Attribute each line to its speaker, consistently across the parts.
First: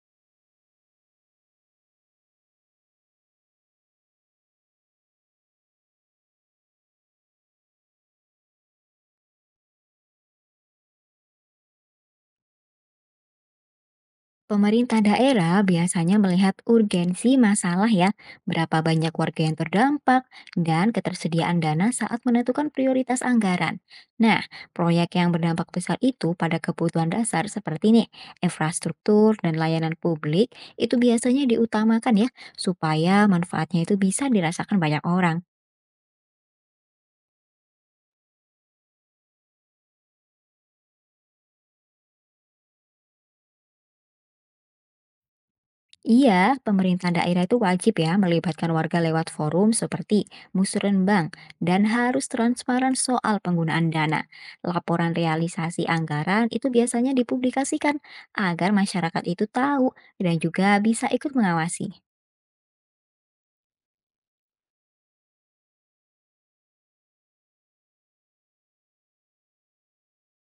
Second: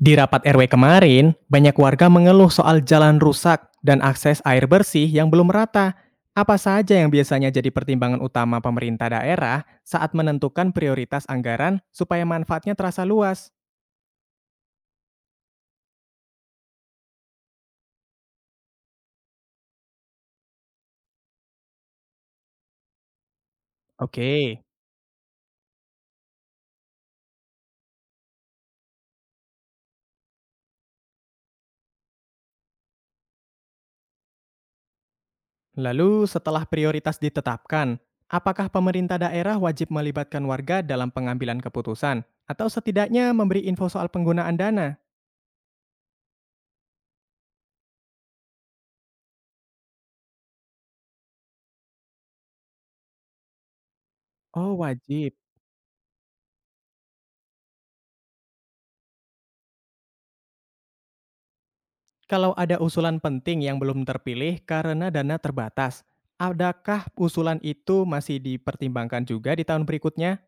Speaker 1: Di rapat RW kemarin, banyak warga mengeluh soal jalan rusak dan akses air bersih yang belum merata. Apa saja yang biasanya jadi pertimbangan utama pemerintah daerah saat menentukan prioritas anggaran supaya manfaatnya terasa luas?
Speaker 2: Pemerintah daerah biasanya melihat urgensi masalah ya, berapa banyak warga yang terdampak, dan ketersediaan dana saat menentukan prioritas anggaran. Nah,
Speaker 1: Oke,
Speaker 2: proyek yang berdampak besar itu pada kebutuhan dasar seperti nih, infrastruktur dan layanan publik itu biasanya diutamakan ya, supaya manfaatnya itu bisa dirasakan banyak orang.
Speaker 1: lalu setelah prioritas ditetapkan, apakah pemerintah daerah wajib melibatkan warga dalam pengambilan keputusan atau setidaknya memberi info soal penggunaan dana?
Speaker 2: Iya, pemerintah daerah itu wajib ya melibatkan warga lewat forum seperti musrenbang dan harus transparan soal penggunaan dana.
Speaker 1: Oh,
Speaker 2: Laporan
Speaker 1: wajib.
Speaker 2: realisasi anggaran itu biasanya dipublikasikan agar masyarakat itu tahu dan juga bisa ikut mengawasi.
Speaker 1: Kalau ada usulan penting yang belum terpilih karena dana terbatas, adakah usulan itu masih dipertimbangkan juga di tahun berikutnya?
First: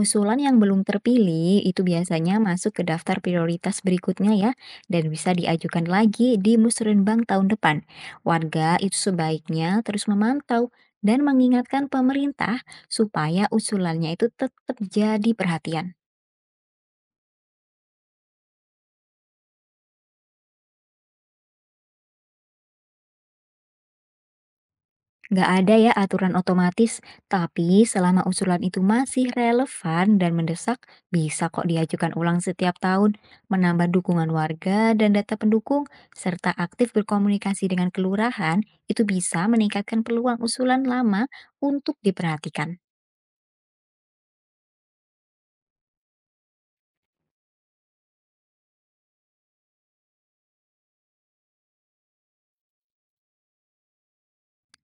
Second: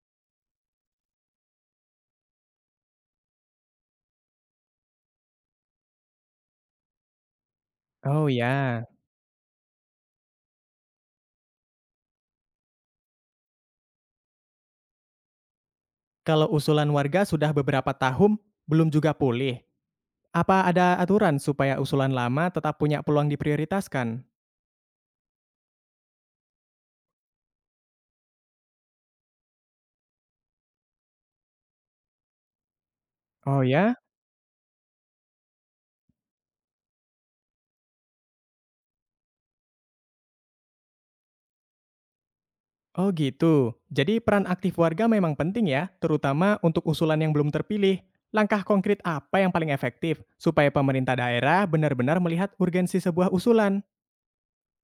Speaker 2: Usulan yang belum terpilih itu biasanya masuk ke daftar prioritas berikutnya ya, dan bisa diajukan lagi di Musrenbang tahun depan.
Speaker 1: Oh
Speaker 2: Warga
Speaker 1: ya,
Speaker 2: itu sebaiknya terus memantau dan mengingatkan pemerintah supaya usulannya itu tetap jadi perhatian.
Speaker 1: kalau usulan warga sudah beberapa tahun belum juga pulih, apa ada aturan supaya usulan lama tetap punya peluang diprioritaskan?
Speaker 2: Nggak ada ya aturan otomatis, tapi selama usulan itu masih relevan dan mendesak, bisa kok diajukan ulang setiap tahun,
Speaker 1: Oh
Speaker 2: menambah
Speaker 1: ya?
Speaker 2: dukungan warga dan data pendukung, serta aktif berkomunikasi dengan kelurahan, itu bisa meningkatkan peluang usulan lama untuk diperhatikan.
Speaker 1: Oh gitu. Jadi peran aktif warga memang penting, ya, terutama untuk usulan yang belum terpilih. Langkah konkret apa yang paling efektif supaya pemerintah daerah benar-benar melihat urgensi sebuah usulan?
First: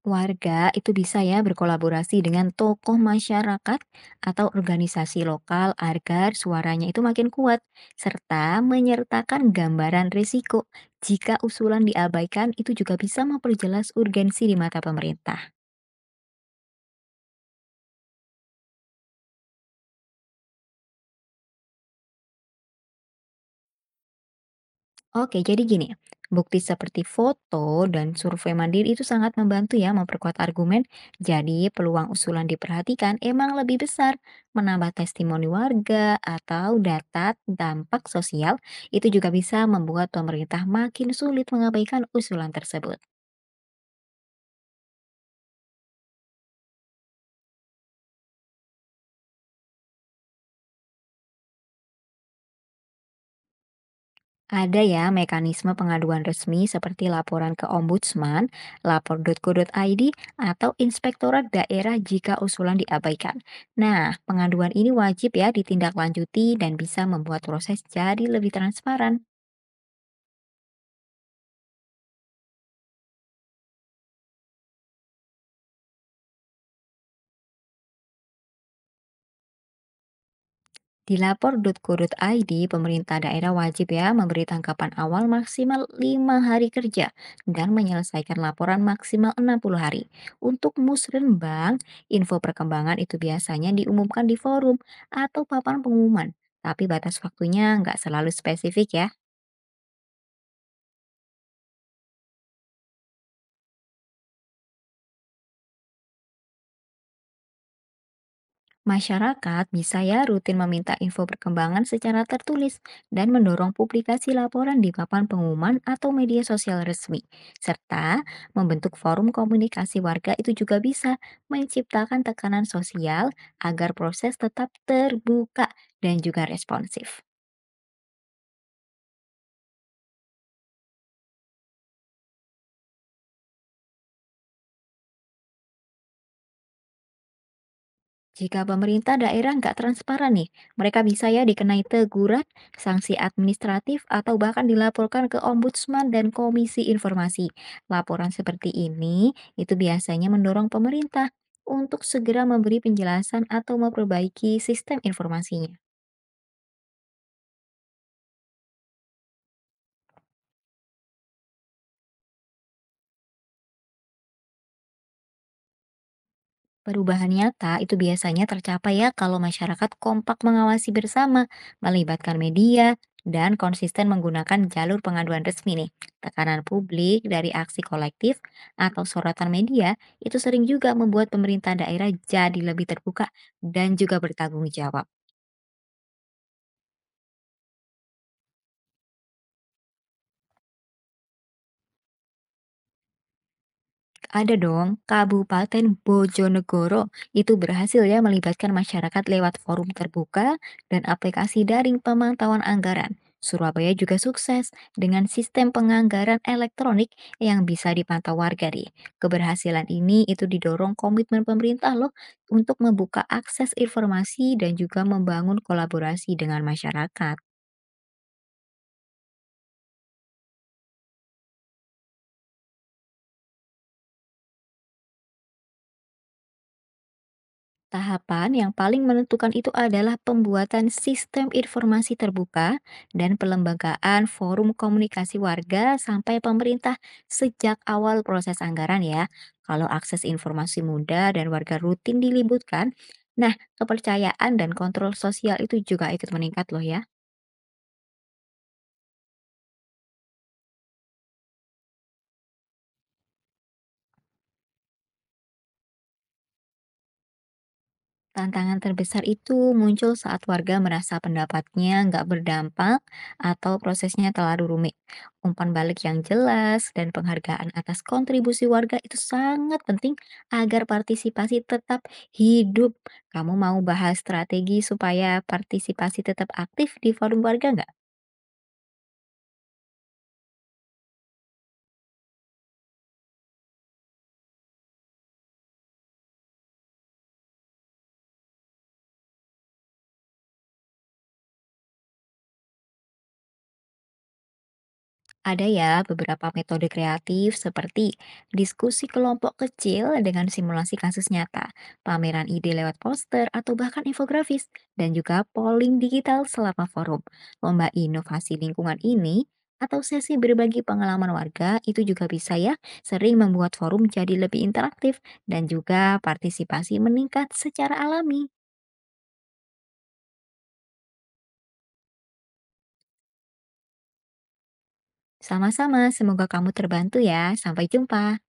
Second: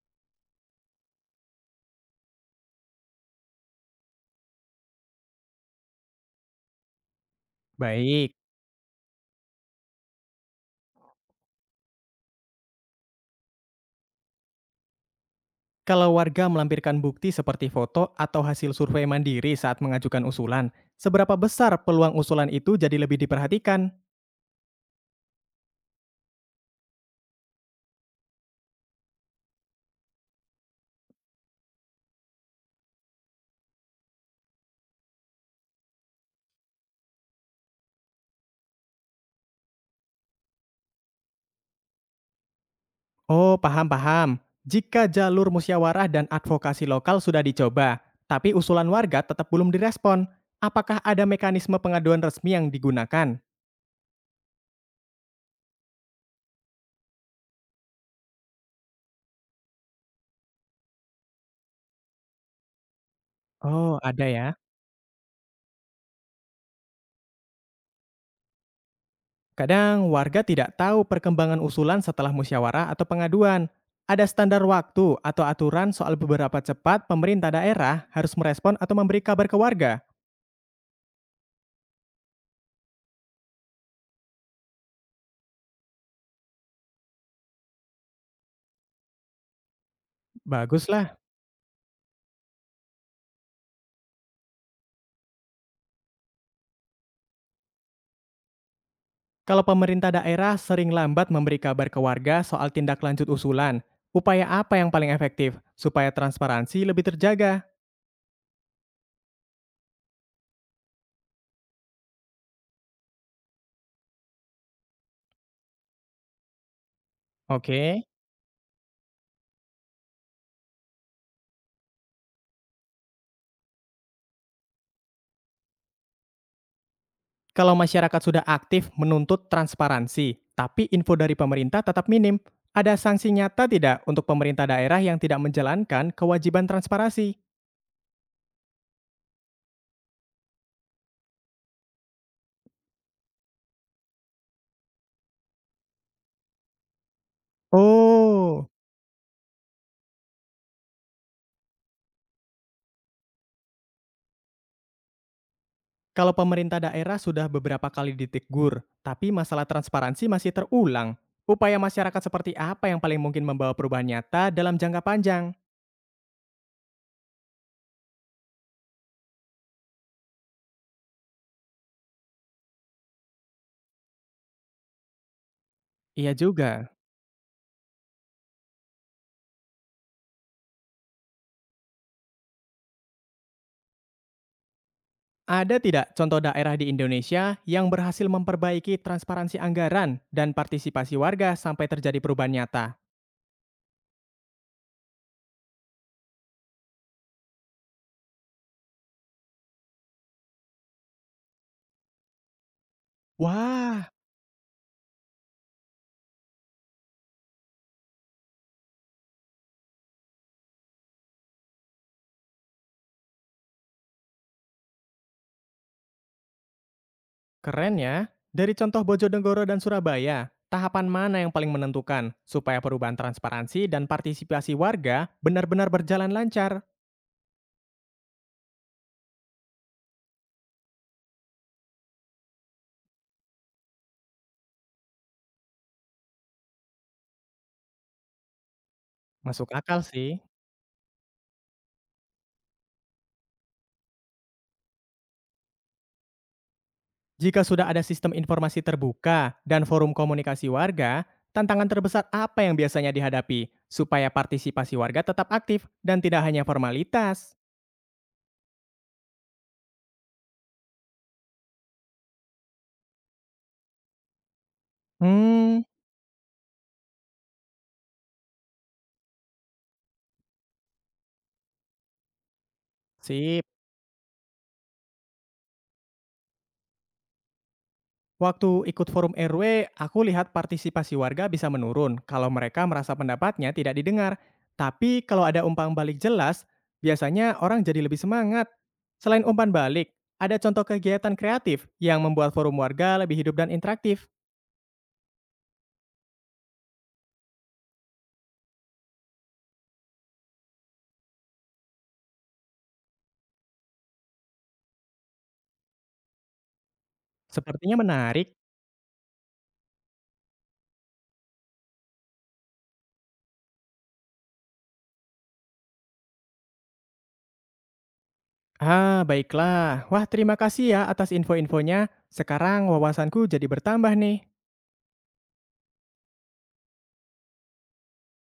Speaker 2: Warga itu bisa ya berkolaborasi dengan tokoh masyarakat atau organisasi lokal agar suaranya itu makin kuat,
Speaker 1: Baik.
Speaker 2: serta menyertakan gambaran risiko. Jika usulan diabaikan, itu juga bisa memperjelas urgensi di mata pemerintah.
Speaker 1: Kalau warga melampirkan bukti seperti foto atau hasil survei mandiri saat mengajukan usulan, seberapa besar peluang usulan itu jadi lebih diperhatikan?
Speaker 2: Oke, jadi gini, bukti seperti foto dan survei mandiri itu sangat membantu ya memperkuat argumen. Jadi, peluang usulan diperhatikan emang lebih besar. Menambah testimoni warga atau data dampak sosial itu juga bisa membuat pemerintah makin sulit mengabaikan usulan tersebut.
Speaker 1: Oh, paham-paham. Jika jalur musyawarah dan advokasi lokal sudah dicoba, tapi usulan warga tetap belum direspon, apakah ada mekanisme pengaduan resmi yang digunakan?
Speaker 2: Ada ya mekanisme pengaduan resmi seperti laporan ke Ombudsman, lapor.go.id, atau Inspektorat Daerah jika usulan diabaikan.
Speaker 1: Oh,
Speaker 2: Nah,
Speaker 1: ada ya.
Speaker 2: pengaduan ini wajib ya ditindaklanjuti dan bisa membuat proses jadi lebih transparan.
Speaker 1: Kadang warga tidak tahu perkembangan usulan setelah musyawarah atau pengaduan. Ada standar waktu atau aturan soal beberapa cepat pemerintah daerah harus merespon atau memberi kabar ke warga.
Speaker 2: Di lapor.co.id, pemerintah daerah wajib ya memberi tangkapan awal maksimal 5 hari kerja dan menyelesaikan laporan maksimal 60 hari. Untuk
Speaker 1: Baguslah.
Speaker 2: musrenbang, info perkembangan itu biasanya diumumkan di forum atau papan pengumuman, tapi batas waktunya nggak selalu spesifik ya.
Speaker 1: Kalau pemerintah daerah sering lambat memberi kabar ke warga soal tindak lanjut usulan, upaya apa yang paling efektif supaya transparansi lebih terjaga?
Speaker 2: Masyarakat bisa ya rutin meminta info perkembangan secara tertulis dan mendorong publikasi laporan di papan pengumuman atau media sosial resmi,
Speaker 1: Oke.
Speaker 2: serta membentuk forum komunikasi warga itu juga bisa menciptakan tekanan sosial agar proses tetap terbuka dan juga responsif.
Speaker 1: Kalau masyarakat sudah aktif menuntut transparansi, tapi info dari pemerintah tetap minim, ada sanksi nyata tidak untuk pemerintah daerah yang tidak menjalankan kewajiban transparansi?
Speaker 2: Jika pemerintah daerah nggak transparan nih, mereka bisa ya dikenai teguran, sanksi administratif, atau bahkan dilaporkan ke ombudsman dan komisi informasi. Laporan
Speaker 1: Oh,
Speaker 2: seperti ini itu biasanya mendorong pemerintah untuk segera memberi penjelasan atau memperbaiki sistem informasinya.
Speaker 1: kalau pemerintah daerah sudah beberapa kali ditegur, tapi masalah transparansi masih terulang, upaya masyarakat seperti apa yang paling mungkin membawa perubahan nyata dalam jangka panjang?
Speaker 2: Perubahan nyata itu biasanya tercapai ya kalau masyarakat kompak mengawasi bersama, melibatkan media, dan konsisten menggunakan jalur pengaduan resmi nih.
Speaker 1: Iya
Speaker 2: Tekanan
Speaker 1: juga.
Speaker 2: publik dari aksi kolektif atau sorotan media itu sering juga membuat pemerintah daerah jadi lebih terbuka dan juga bertanggung jawab.
Speaker 1: Ada tidak contoh daerah di Indonesia yang berhasil memperbaiki transparansi anggaran dan partisipasi warga sampai terjadi perubahan nyata?
Speaker 2: Ada dong, Kabupaten Bojonegoro itu berhasil ya melibatkan masyarakat lewat forum terbuka dan aplikasi daring pemantauan anggaran. Surabaya
Speaker 1: Wah,
Speaker 2: juga sukses dengan sistem penganggaran elektronik yang bisa dipantau warga nih. Keberhasilan ini itu didorong komitmen pemerintah loh untuk membuka akses informasi dan juga membangun kolaborasi dengan masyarakat.
Speaker 1: keren ya. Dari contoh Bojonegoro dan Surabaya, tahapan mana yang paling menentukan supaya perubahan transparansi dan partisipasi warga benar-benar berjalan lancar?
Speaker 2: Tahapan yang paling menentukan itu adalah pembuatan sistem informasi terbuka dan pelembagaan forum komunikasi warga sampai pemerintah sejak awal proses anggaran ya.
Speaker 1: Masuk
Speaker 2: Kalau
Speaker 1: akal sih.
Speaker 2: akses informasi mudah dan warga rutin dilibatkan, nah kepercayaan dan kontrol sosial itu juga ikut meningkat loh ya.
Speaker 1: Jika sudah ada sistem informasi terbuka dan forum komunikasi warga, tantangan terbesar apa yang biasanya dihadapi supaya partisipasi warga tetap aktif dan tidak hanya formalitas?
Speaker 2: Tantangan terbesar itu muncul saat warga merasa pendapatnya nggak berdampak atau prosesnya terlalu rumit. Umpan
Speaker 1: Hmm,
Speaker 2: balik yang jelas dan penghargaan atas kontribusi warga itu sangat penting agar partisipasi tetap hidup. Kamu
Speaker 1: sip.
Speaker 2: mau bahas strategi supaya partisipasi tetap aktif di forum warga, nggak?
Speaker 1: Waktu ikut forum RW, aku lihat partisipasi warga bisa menurun kalau mereka merasa pendapatnya tidak didengar. Tapi kalau ada umpan balik jelas, biasanya orang jadi lebih semangat. Selain umpan balik, ada contoh kegiatan kreatif yang membuat forum warga lebih hidup dan interaktif.
Speaker 2: Ada ya beberapa metode kreatif seperti diskusi kelompok kecil dengan simulasi kasus nyata, pameran ide lewat poster atau bahkan infografis, dan juga polling digital selama forum. Lomba
Speaker 1: Sepertinya menarik.
Speaker 2: inovasi lingkungan ini atau sesi berbagi pengalaman warga itu juga bisa ya sering membuat forum jadi lebih interaktif dan juga partisipasi meningkat secara alami.
Speaker 1: Ah, baiklah. Wah, terima kasih ya atas info-infonya. Sekarang wawasanku jadi bertambah nih.
Speaker 2: Sama-sama, semoga kamu terbantu ya. Sampai jumpa.